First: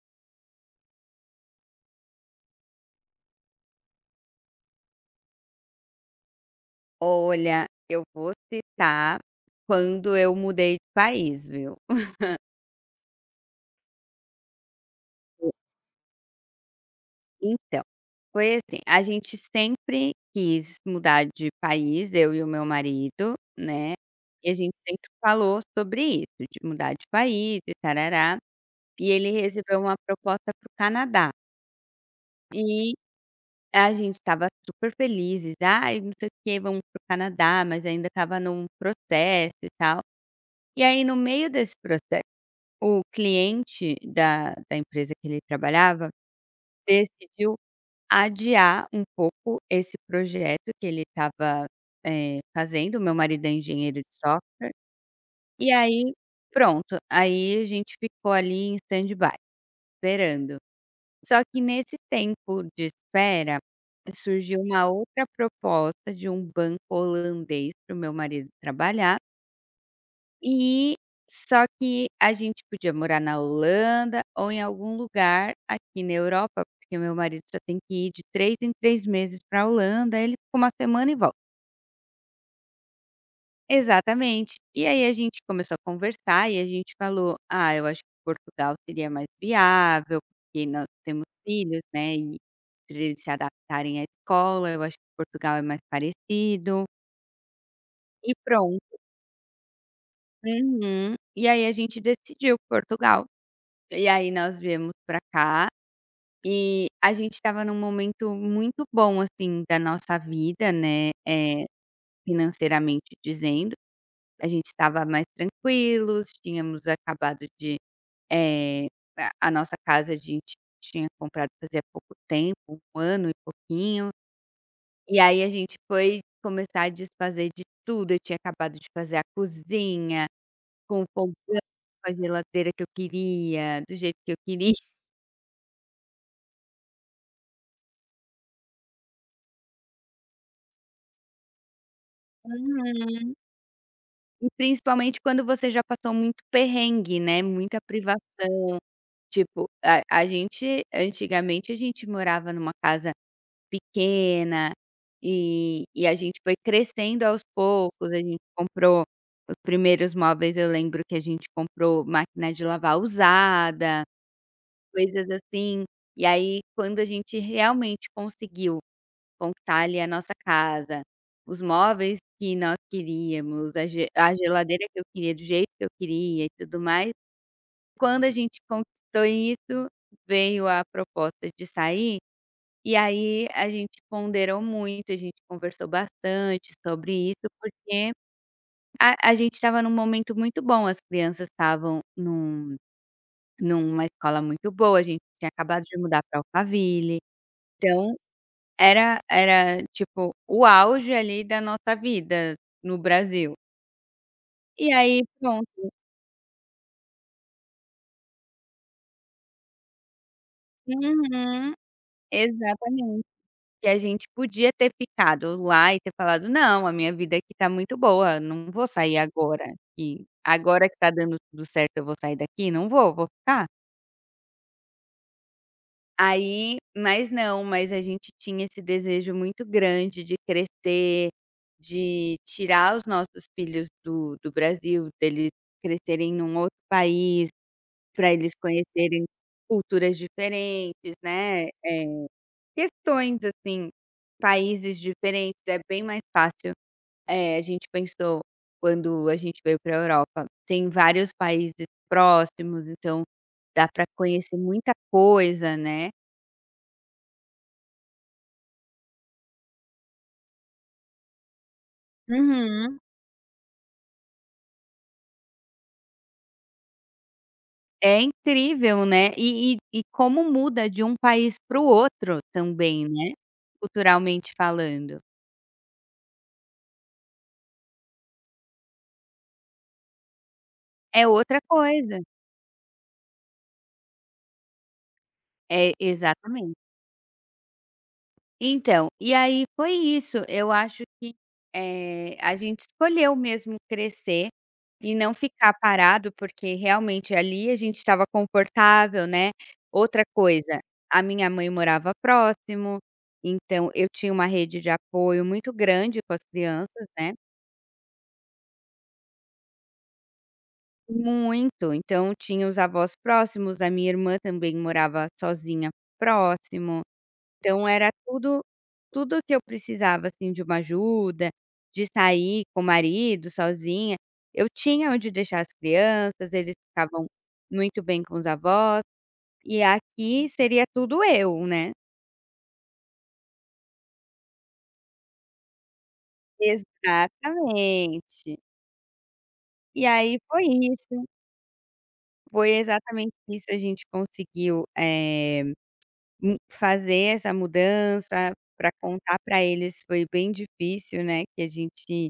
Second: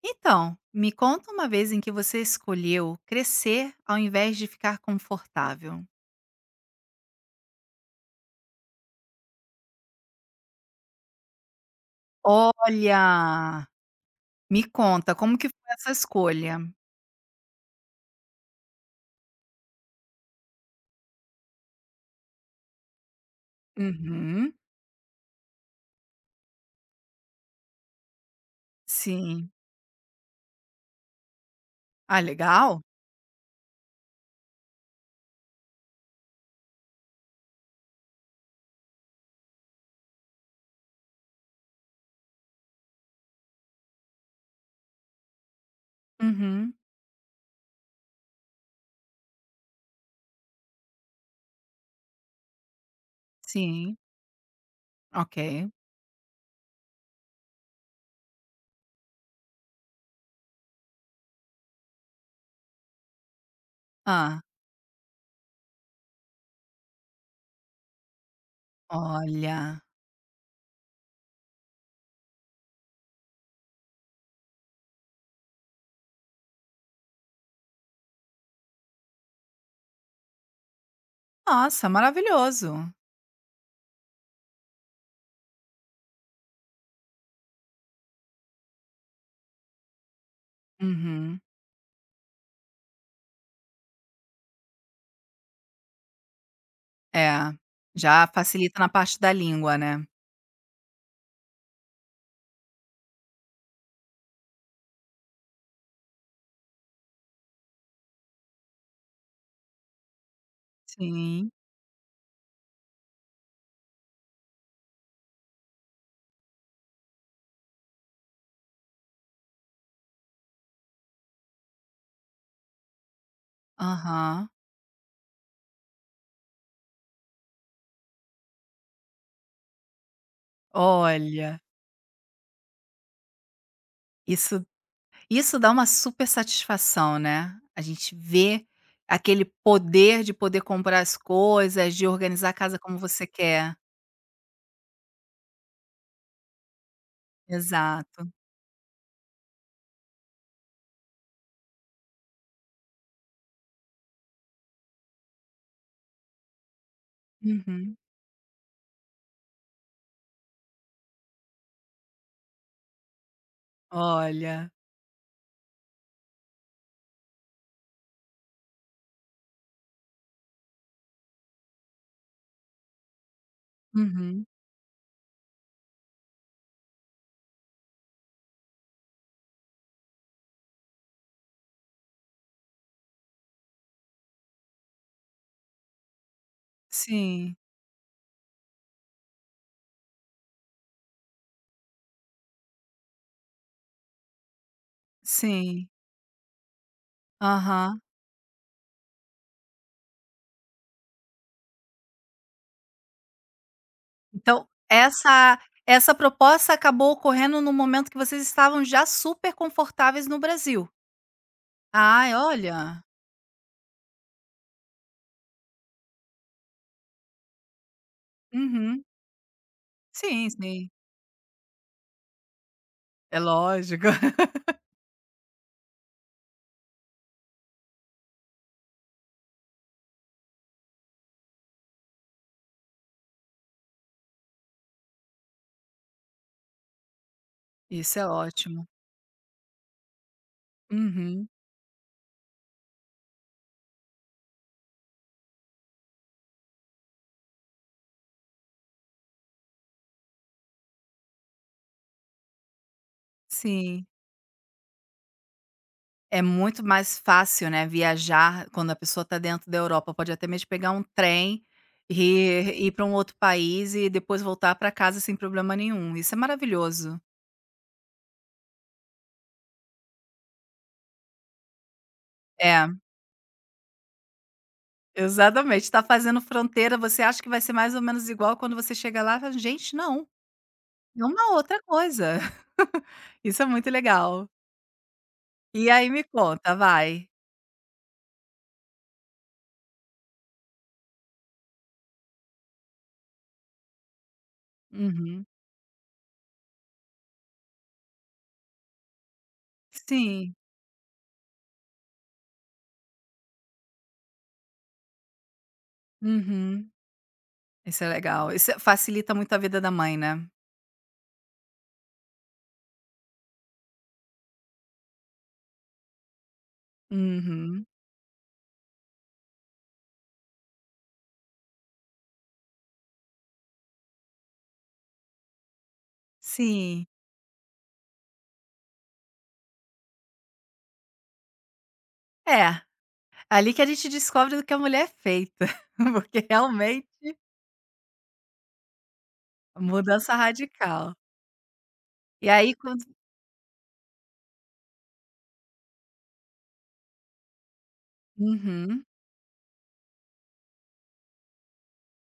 Então, me conta uma vez em que você escolheu crescer ao invés de ficar confortável. Olha, eu vou citar quando eu mudei de país, viu. Olha! Me conta, como que foi essa escolha? Então, foi assim, a gente sempre quis mudar de país, eu e o meu marido, né, e Uhum, a gente sempre falou sobre isso, de mudar de país e tarará, e ele sim. recebeu uma proposta para o Canadá. Ah, legal. E a gente estava super felizes, "Ai, não sei o que, vamos para o Canadá", mas ainda estava num processo e tal. E aí, no meio desse processo, o cliente da empresa que ele trabalhava Uhum, decidiu adiar um pouco esse projeto que ele estava, fazendo. Meu marido é sim. engenheiro de software. Ok. E aí, pronto, aí a gente ficou ali em stand-by, esperando. Só que nesse tempo de espera, Ah, surgiu uma outra proposta de um banco holandês para o meu marido trabalhar. olha! E só que a gente podia morar na Holanda ou em algum lugar aqui na Europa, porque meu marido só tem que ir de 3 em 3 meses para a Holanda, aí ele fica uma semana e volta. Nossa, maravilhoso. Exatamente. E aí a gente começou a conversar e a gente falou: "Ah, eu acho que Portugal seria mais viável, porque nós temos Uhum. filhos, né, e pra eles se adaptarem à escola, eu acho que Portugal é mais parecido". É, já E facilita na pronto. parte da língua, né. Uhum. E aí a gente decidiu Portugal. E aí nós viemos pra cá, e a gente estava num momento muito bom, assim, da nossa vida, né, Sim. Financeiramente dizendo. A gente estava mais tranquilos, tínhamos acabado de, eh, a nossa casa a gente tinha comprado fazia pouco tempo, um ano e pouquinho. Aham. E aí a gente foi começar a desfazer de tudo. Eu tinha acabado de fazer a cozinha, com o fogão, Olha, com a geladeira que eu queria, do jeito que eu isso queria. Isso. Dá uma super satisfação, né. A gente vê aquele poder de poder comprar as coisas, de organizar a casa como você Uhum. quer. E principalmente quando você já passou muito perrengue, né, muita privação, Exato. tipo, a gente antigamente a gente morava numa casa pequena, e a gente foi crescendo aos Uhum. poucos, a gente comprou os primeiros móveis, eu lembro que a gente comprou máquina de lavar usada, Olha. coisas assim, e aí quando a gente realmente conseguiu conquistar ali a nossa casa, os móveis que nós queríamos, a Uhum. geladeira que eu queria do jeito que eu queria e tudo mais. Quando a gente conquistou isso, veio a proposta de sair, e aí a gente ponderou muito, a gente conversou bastante sobre isso, Sim, porque a gente estava num momento muito bom, as crianças estavam numa escola muito boa, a gente tinha acabado sim. de mudar pra Alphaville, Aham. então era, tipo, o auge ali da nossa vida no Brasil. Então E aí essa pronto. essa proposta acabou ocorrendo no momento que vocês estavam já super confortáveis no Brasil. Uhum, Ai, olha. exatamente. Que a gente podia ter ficado lá e ter falado: "Não, a minha vida aqui tá muito boa, não vou Uhum. sair Sim, agora sim. que tá dando tudo certo eu vou sair daqui, não vou, vou É ficar". lógico. Aí mas não, mas a gente tinha esse desejo muito grande de crescer, de tirar os nossos filhos do Brasil, deles crescerem num outro país. Isso é Para eles ótimo. conhecerem culturas diferentes, Uhum. né, questões, assim, países diferentes, é bem mais fácil. A gente pensou quando a gente veio para a Europa, tem vários países próximos, então dá para Sim. conhecer muita coisa, né. É muito mais fácil, né, viajar quando a pessoa está dentro da Europa, pode até mesmo pegar um trem e ir Uhum. para um outro país e depois voltar para casa sem problema nenhum, isso é maravilhoso. É incrível, né, e como muda de um país para o outro É, também, né, culturalmente falando. exatamente, tá fazendo fronteira, você acha que vai ser mais ou menos igual, quando você chega lá fala: "Gente, não, É é uma outra outra coisa. coisa". Isso é muito legal. E É, aí me conta, exatamente. vai. Então, e aí foi isso, eu acho que, a gente escolheu mesmo crescer e não Uhum. ficar parado, porque realmente ali a gente estava confortável, né. Outra Sim. coisa, a minha mãe morava próximo, então eu tinha uma rede de apoio muito grande com as Uhum. crianças, né. Isso é legal, isso facilita muito a vida da mãe, né. Muito, então tinha os avós próximos, a minha irmã também morava sozinha próximo. Uhum. Então era tudo que eu precisava, assim, de uma ajuda, de sair com o marido sozinha, eu tinha onde deixar as crianças, eles Sim. ficavam muito bem com os avós, e aqui seria tudo eu, né. É, ali que a gente descobre do que a mulher é feita, porque realmente Exatamente. E mudança aí foi radical. isso, E foi aí quando exatamente isso, a gente conseguiu, fazer essa mudança, para uhum, contar para eles foi bem difícil, né, que a gente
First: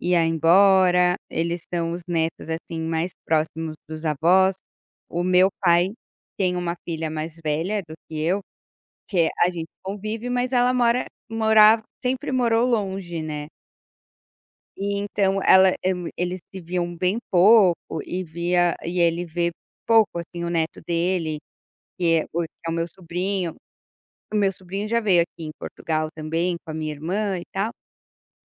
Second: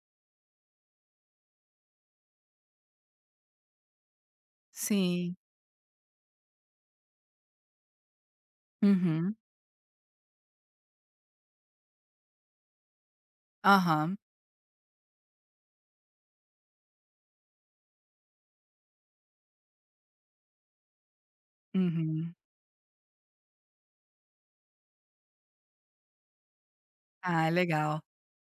ia embora, eles são os netos, assim, mais próximos dos avós. O sim, meu pai tem uma filha mais velha do que eu, que uhum, a gente convive, mas ela mora morava sempre morou longe, né. aham, E então ela eu eles se viam bem pouco e ele vê pouco, assim, o neto dele, uhum. Que é o meu sobrinho. O meu sobrinho já veio aqui em Portugal também com a minha irmã e Ah, tal, legal.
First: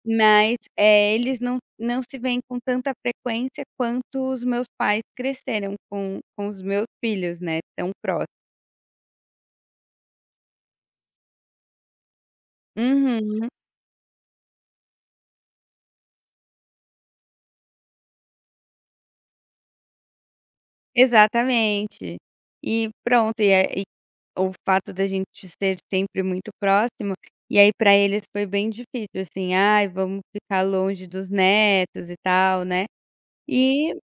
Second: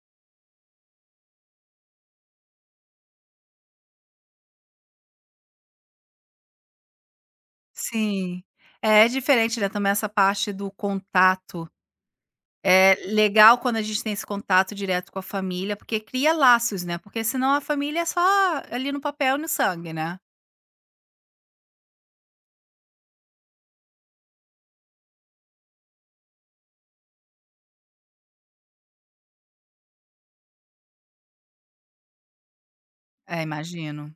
mas, eles não se veem com tanta frequência quanto os meus pais cresceram com os meus filhos, né, tão próximos. Sim, é, é diferente, né, também essa parte do contato. É Uhum, legal quando a gente tem esse contato direto com a família, porque cria laços, né, porque senão a família é só ali no papel e no sangue, né. exatamente. E pronto, o fato da gente ser sempre muito próximo, e aí para eles foi bem difícil assim: "Ai, vamos ficar longe dos netos e tal", né. É, E imagino.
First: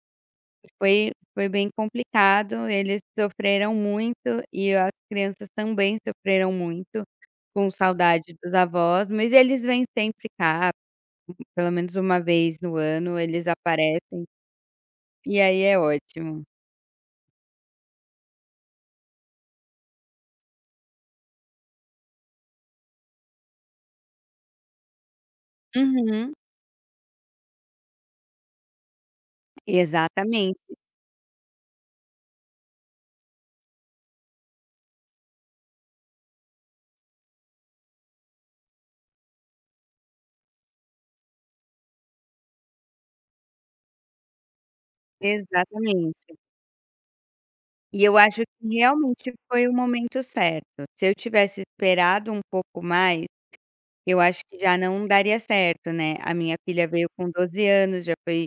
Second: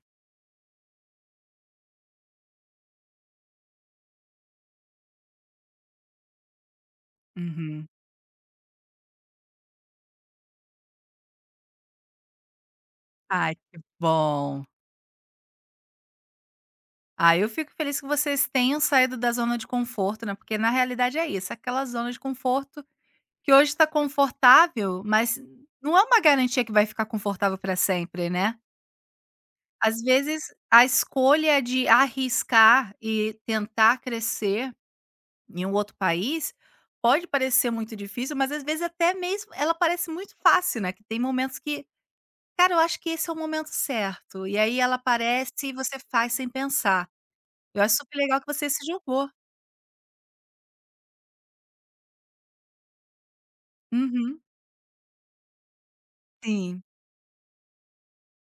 foi bem complicado, eles sofreram muito e as crianças também sofreram muito com Uhum. saudade dos avós, mas eles vêm sempre cá, pelo menos uma vez no ano eles Ai, que aparecem, bom. e aí é ótimo. Ah, eu fico feliz que vocês tenham saído da zona de conforto, né, porque na realidade é isso, aquela zona de conforto que hoje está confortável, mas não é uma Uhum. garantia que vai ficar confortável para sempre, né. Às vezes, Exatamente, a escolha de arriscar e tentar crescer em um outro país pode parecer muito difícil, mas às vezes até mesmo ela parece muito fácil, né, que tem momentos que: "Cara, eu acho que esse é o momento certo", e aí ela aparece e você faz exatamente. sem pensar. Eu acho E super eu acho legal que que você se jogou. realmente foi o momento certo. Se eu tivesse esperado um pouco mais, eu Uhum, acho que já não daria certo, né. A minha sim, filha veio com 12 anos, já foi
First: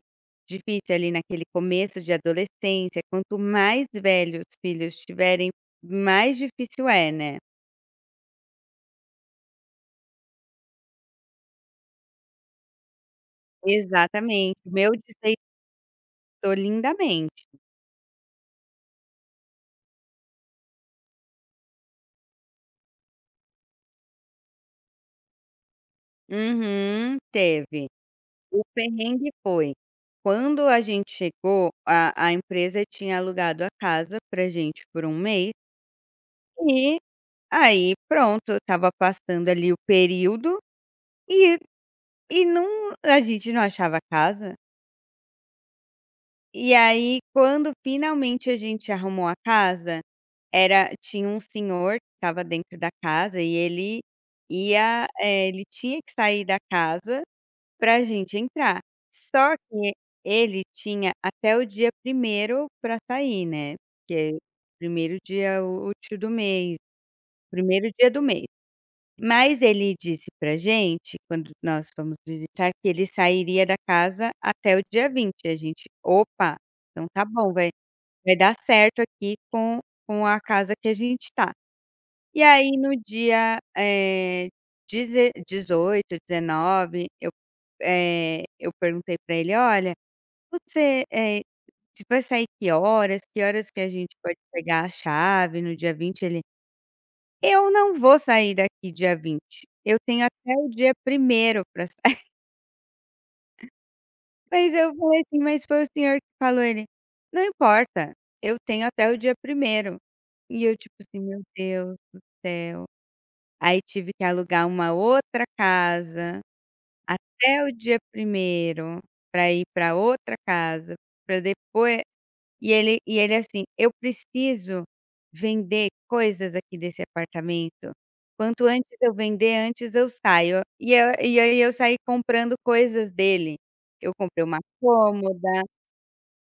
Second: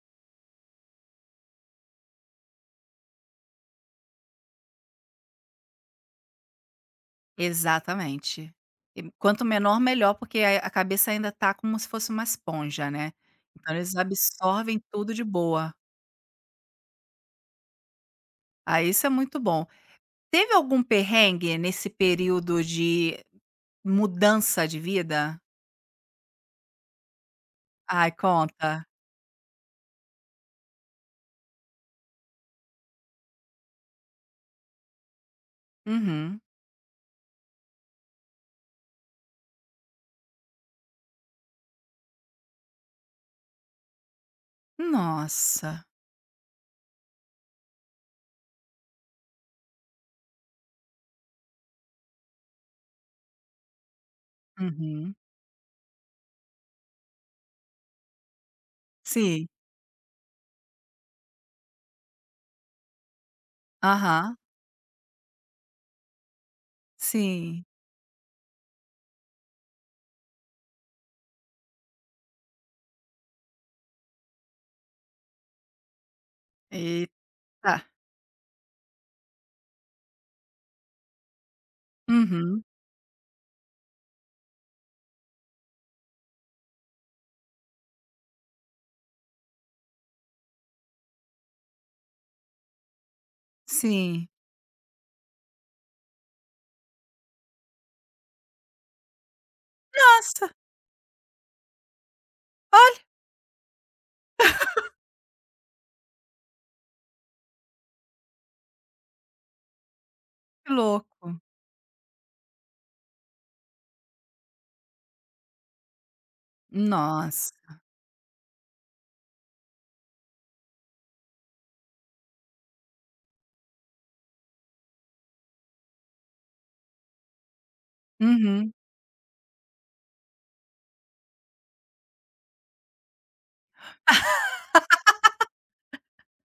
difícil ali naquele começo de adolescência, quanto mais velhos os filhos tiverem, mais difícil é, né. exatamente. E quanto menor, melhor, porque a cabeça ainda tá como se fosse uma esponja, né, então eles Exatamente, o absorvem meu tudo de desejou boa. lindamente. Ah, isso é muito bom. Teve algum perrengue nesse período de mudança de vida? Uhum, teve. Ai, O conta. perrengue foi, quando a gente chegou, a empresa tinha alugado a casa pra gente por um mês, Uhum. e aí pronto, estava passando ali o período e. E a gente não achava casa, Nossa. e aí quando finalmente a gente arrumou a casa, era tinha um senhor que estava dentro da casa e Uhum. Ele tinha que sair da casa para a gente entrar. Sim. Só que ele tinha até o dia primeiro para sair, né, Aham. porque 1º dia útil do mês, Sim. primeiro dia do mês. Mas ele disse pra gente, quando nós fomos visitar, que ele sairia da casa até o dia 20. A gente: "Opa, então Eita. tá bom, vai dar certo aqui com a casa que a gente tá". E Uhum. aí no dia, deze 18, 19, eu perguntei pra ele: "Olha, você, vai sair que horas? Que horas que a gente Sim. pode pegar a chave no dia 20?" Ele: "Eu não vou sair daqui dia 20. Eu tenho Nossa, até o dia primeiro para sair." olha Mas eu falei assim: "Mas foi o senhor que falou", ele: "Não importa, eu tenho até o dia primeiro". E que eu tipo assim: louco. "Meu Deus do céu". Aí tive que alugar uma outra casa até Nossa. o dia primeiro para ir para outra casa, para depois. E ele assim: "Eu preciso vender coisas aqui desse apartamento. Quanto Uhum. antes eu vender, antes eu saio". E aí eu saí comprando coisas dele. Eu comprei uma cômoda,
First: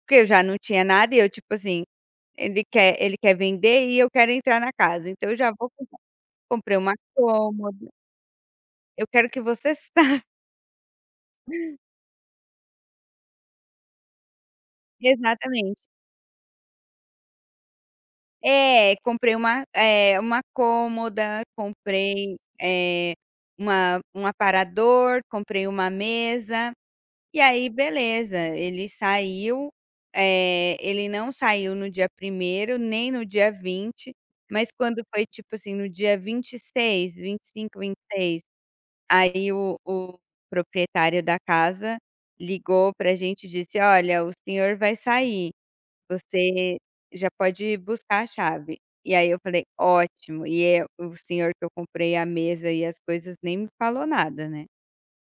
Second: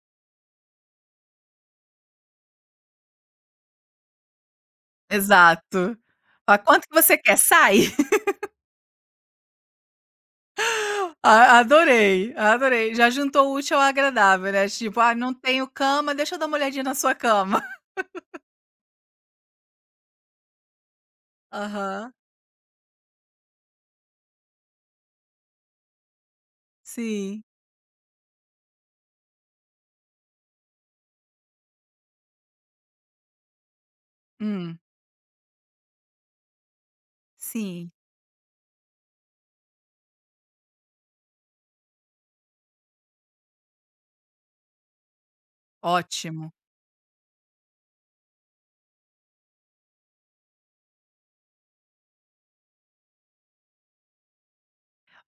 porque eu já não tinha nada e eu tipo assim, ele quer vender e eu quero entrar na casa, então eu já vou Exato. comprar. "Ah, Comprei quanto que uma você quer? Sai!" cômoda. Eu quero que você saiba A adorei, adorei. Já juntou o útil ao agradável, né, tipo: "Ah, não tenho exatamente. cama, deixa eu dar uma olhadinha na sua cama". É, comprei uma cômoda, Aham. comprei, uma um aparador, comprei uma mesa, e Sim. aí beleza, ele saiu, ele não saiu no dia primeiro nem no dia 20, mas Hum. quando foi, tipo assim, no dia vinte e seis, 25, Sim. 26, aí o proprietário da casa ligou pra gente e disse: "Olha, o senhor vai sair. Ótimo. Você já pode buscar a chave". E aí eu falei: "Ótimo". E é o senhor que eu comprei a mesa e as coisas nem me falou nada, né.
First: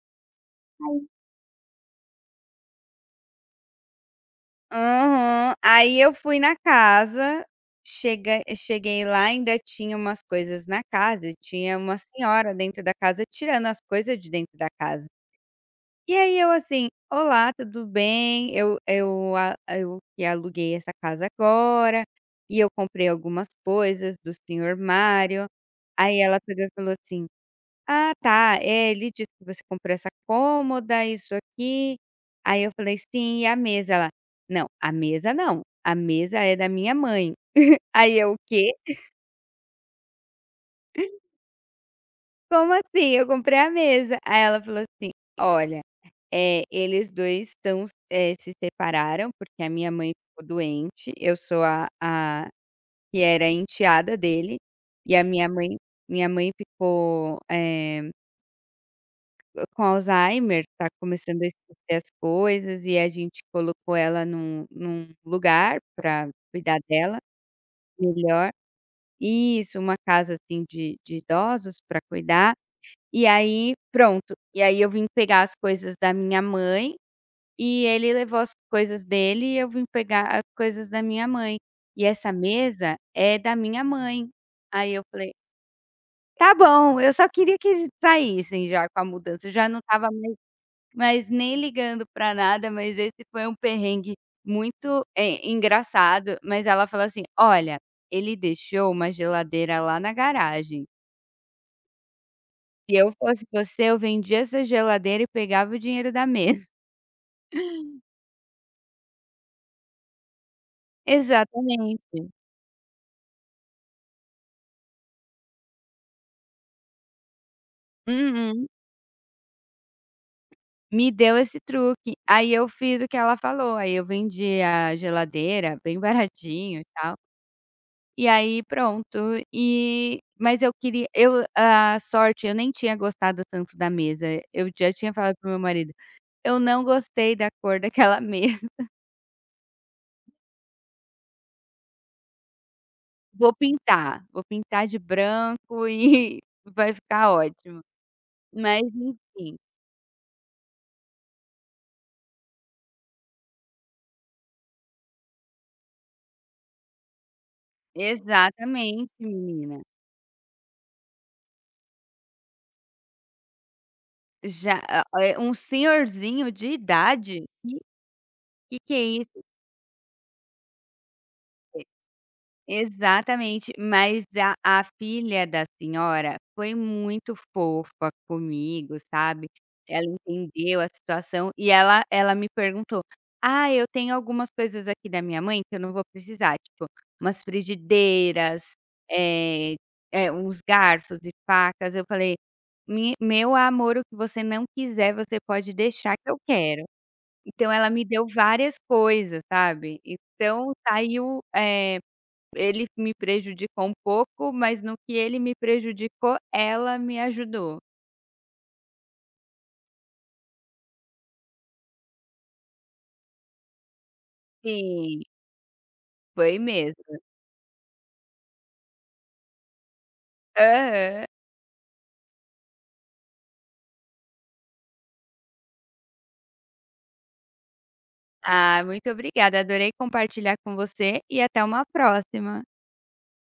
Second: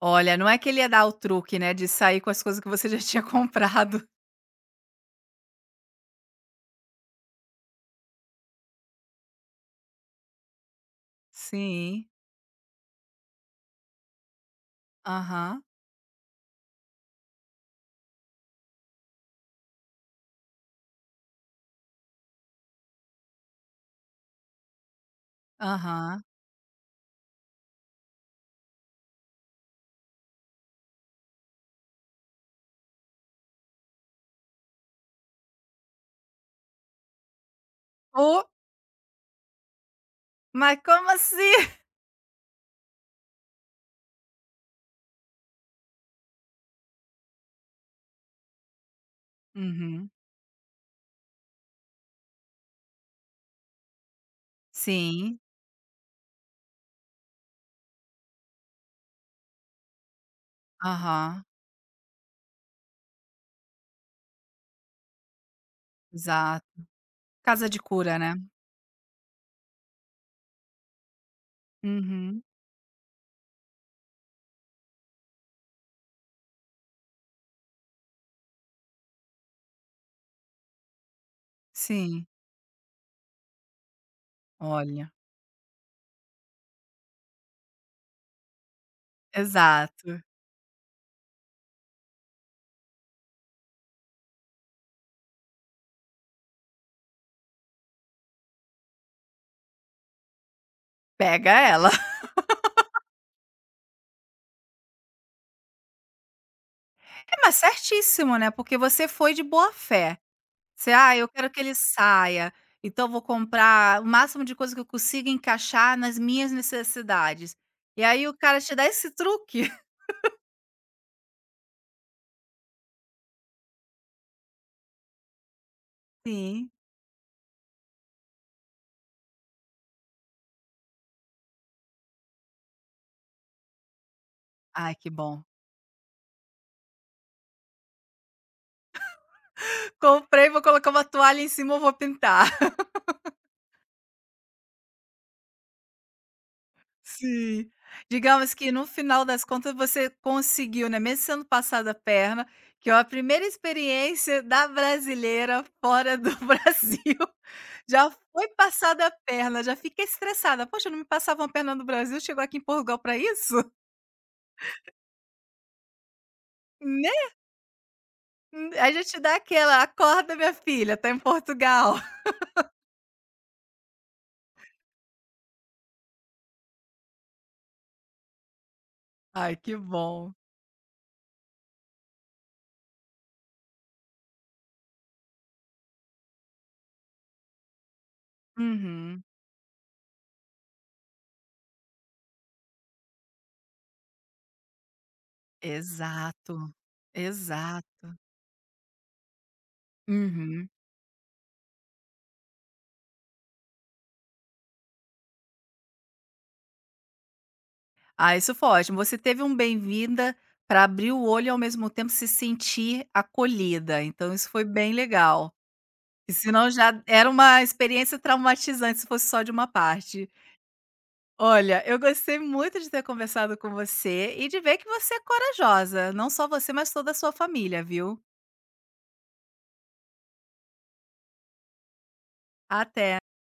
Olha, não é que ele ia dar o truque, né, de sair com as coisas que você já tinha comprado. Aham. Aí eu fui na casa, chega cheguei lá, ainda tinha umas coisas na casa e tinha uma Sim. senhora dentro da casa tirando as coisas de dentro da casa. Aham. E aí eu assim: "Olá, tudo bem? Eu que aluguei essa casa agora, e eu comprei algumas coisas do senhor Mário". Aí Aham. ela pegou e falou assim: "Ah tá, ele disse que você comprou essa cômoda, isso aqui". Aí eu falei: "Sim, e a mesa?" Ela: "Não, a mesa não, a mesa é da minha mãe". Aí eu: "O "Oh, quê? mas como assim?" Como assim? Eu comprei a mesa". Aí ela falou assim: "Olha, eles 2 estão, se separaram, porque a minha Uhum. mãe ficou doente, eu sou a que era a enteada dele, e a Sim. minha mãe ficou, eh com Alzheimer, tá começando Aham. a esquecer as coisas e a gente colocou ela num lugar para Exato. cuidar dela Casa de cura, né. melhor. Isso, uma casa, assim, de idosos para Uhum. cuidar. E aí, pronto, e aí eu vim pegar as coisas da minha mãe e ele levou as coisas dele e eu vim pegar as coisas da minha mãe. E Sim. essa mesa é da minha mãe. Aí eu Olha. falei: "Tá bom", eu só queria que eles saíssem já com a mudança, eu já não estava. Exato. Mas nem ligando pra nada, mas esse foi um perrengue muito engraçado, mas ela falou assim: "Olha, ele deixou uma geladeira lá na garagem. Pega ela. Se eu fosse você, eu vendia essa geladeira e pegava o dinheiro da mesa". É, mas certíssimo, né, porque você foi de boa fé. Você: "Ah, eu quero que ele Exatamente. saia, então eu vou comprar o máximo de coisa que eu consiga encaixar nas minhas necessidades". E aí o cara Uhum. te dá esse truque. Me deu esse truque. Aí eu fiz o que ela falou, aí eu vendi a geladeira bem Sim. baratinho e tal. E aí pronto, e mas eu queria eu a sorte, eu nem tinha gostado tanto da mesa, eu já Ai, que tinha falado bom. pro meu marido: "Eu não gostei da cor daquela mesa, "Comprei, vou colocar uma toalha em cima, eu vou pintar". Vou pintar de branco e vai ficar Sim. ótimo". Digamos que Mas no final das enfim, contas você conseguiu, né, mesmo sendo passada a perna, que é a primeira experiência da brasileira fora do Brasil, já foi passada a exatamente, perna, já menina, fica estressada: "Poxa, não me passavam a perna no Brasil, chegou aqui em Portugal para isso?". já, um senhorzinho de Né? idade, Aí que é. já dá aquela: "Acorda minha filha, tá em Portugal". Exatamente, mas a filha da senhora foi muito fofa comigo, sabe. Ai, que Ela bom. entendeu a situação e ela me perguntou: "Ah, eu tenho algumas coisas aqui da minha mãe que eu não vou precisar, tipo, umas frigideiras, Uhum. eh uns garfos e facas". Eu falei: "Mi meu amor, o que você não quiser, você pode deixar que eu Exato, quero". Então exato. ela me deu várias coisas, sabe. Uhum. Então saiu, ele me prejudicou um pouco, mas no que ele me prejudicou, ela me ajudou. Ah, isso foi ótimo. Você teve um bem-vinda para abrir o olho e ao mesmo tempo se sentir acolhida, então isso foi bem Sim. legal. E Foi senão já mesmo. era uma experiência traumatizante se fosse só de uma parte. Aham. Olha, eu gostei muito de ter conversado com você e de ver que você é corajosa, não só você, mas toda a sua família, viu. Ah, muito obrigada, adorei compartilhar com você e até uma próxima. Até.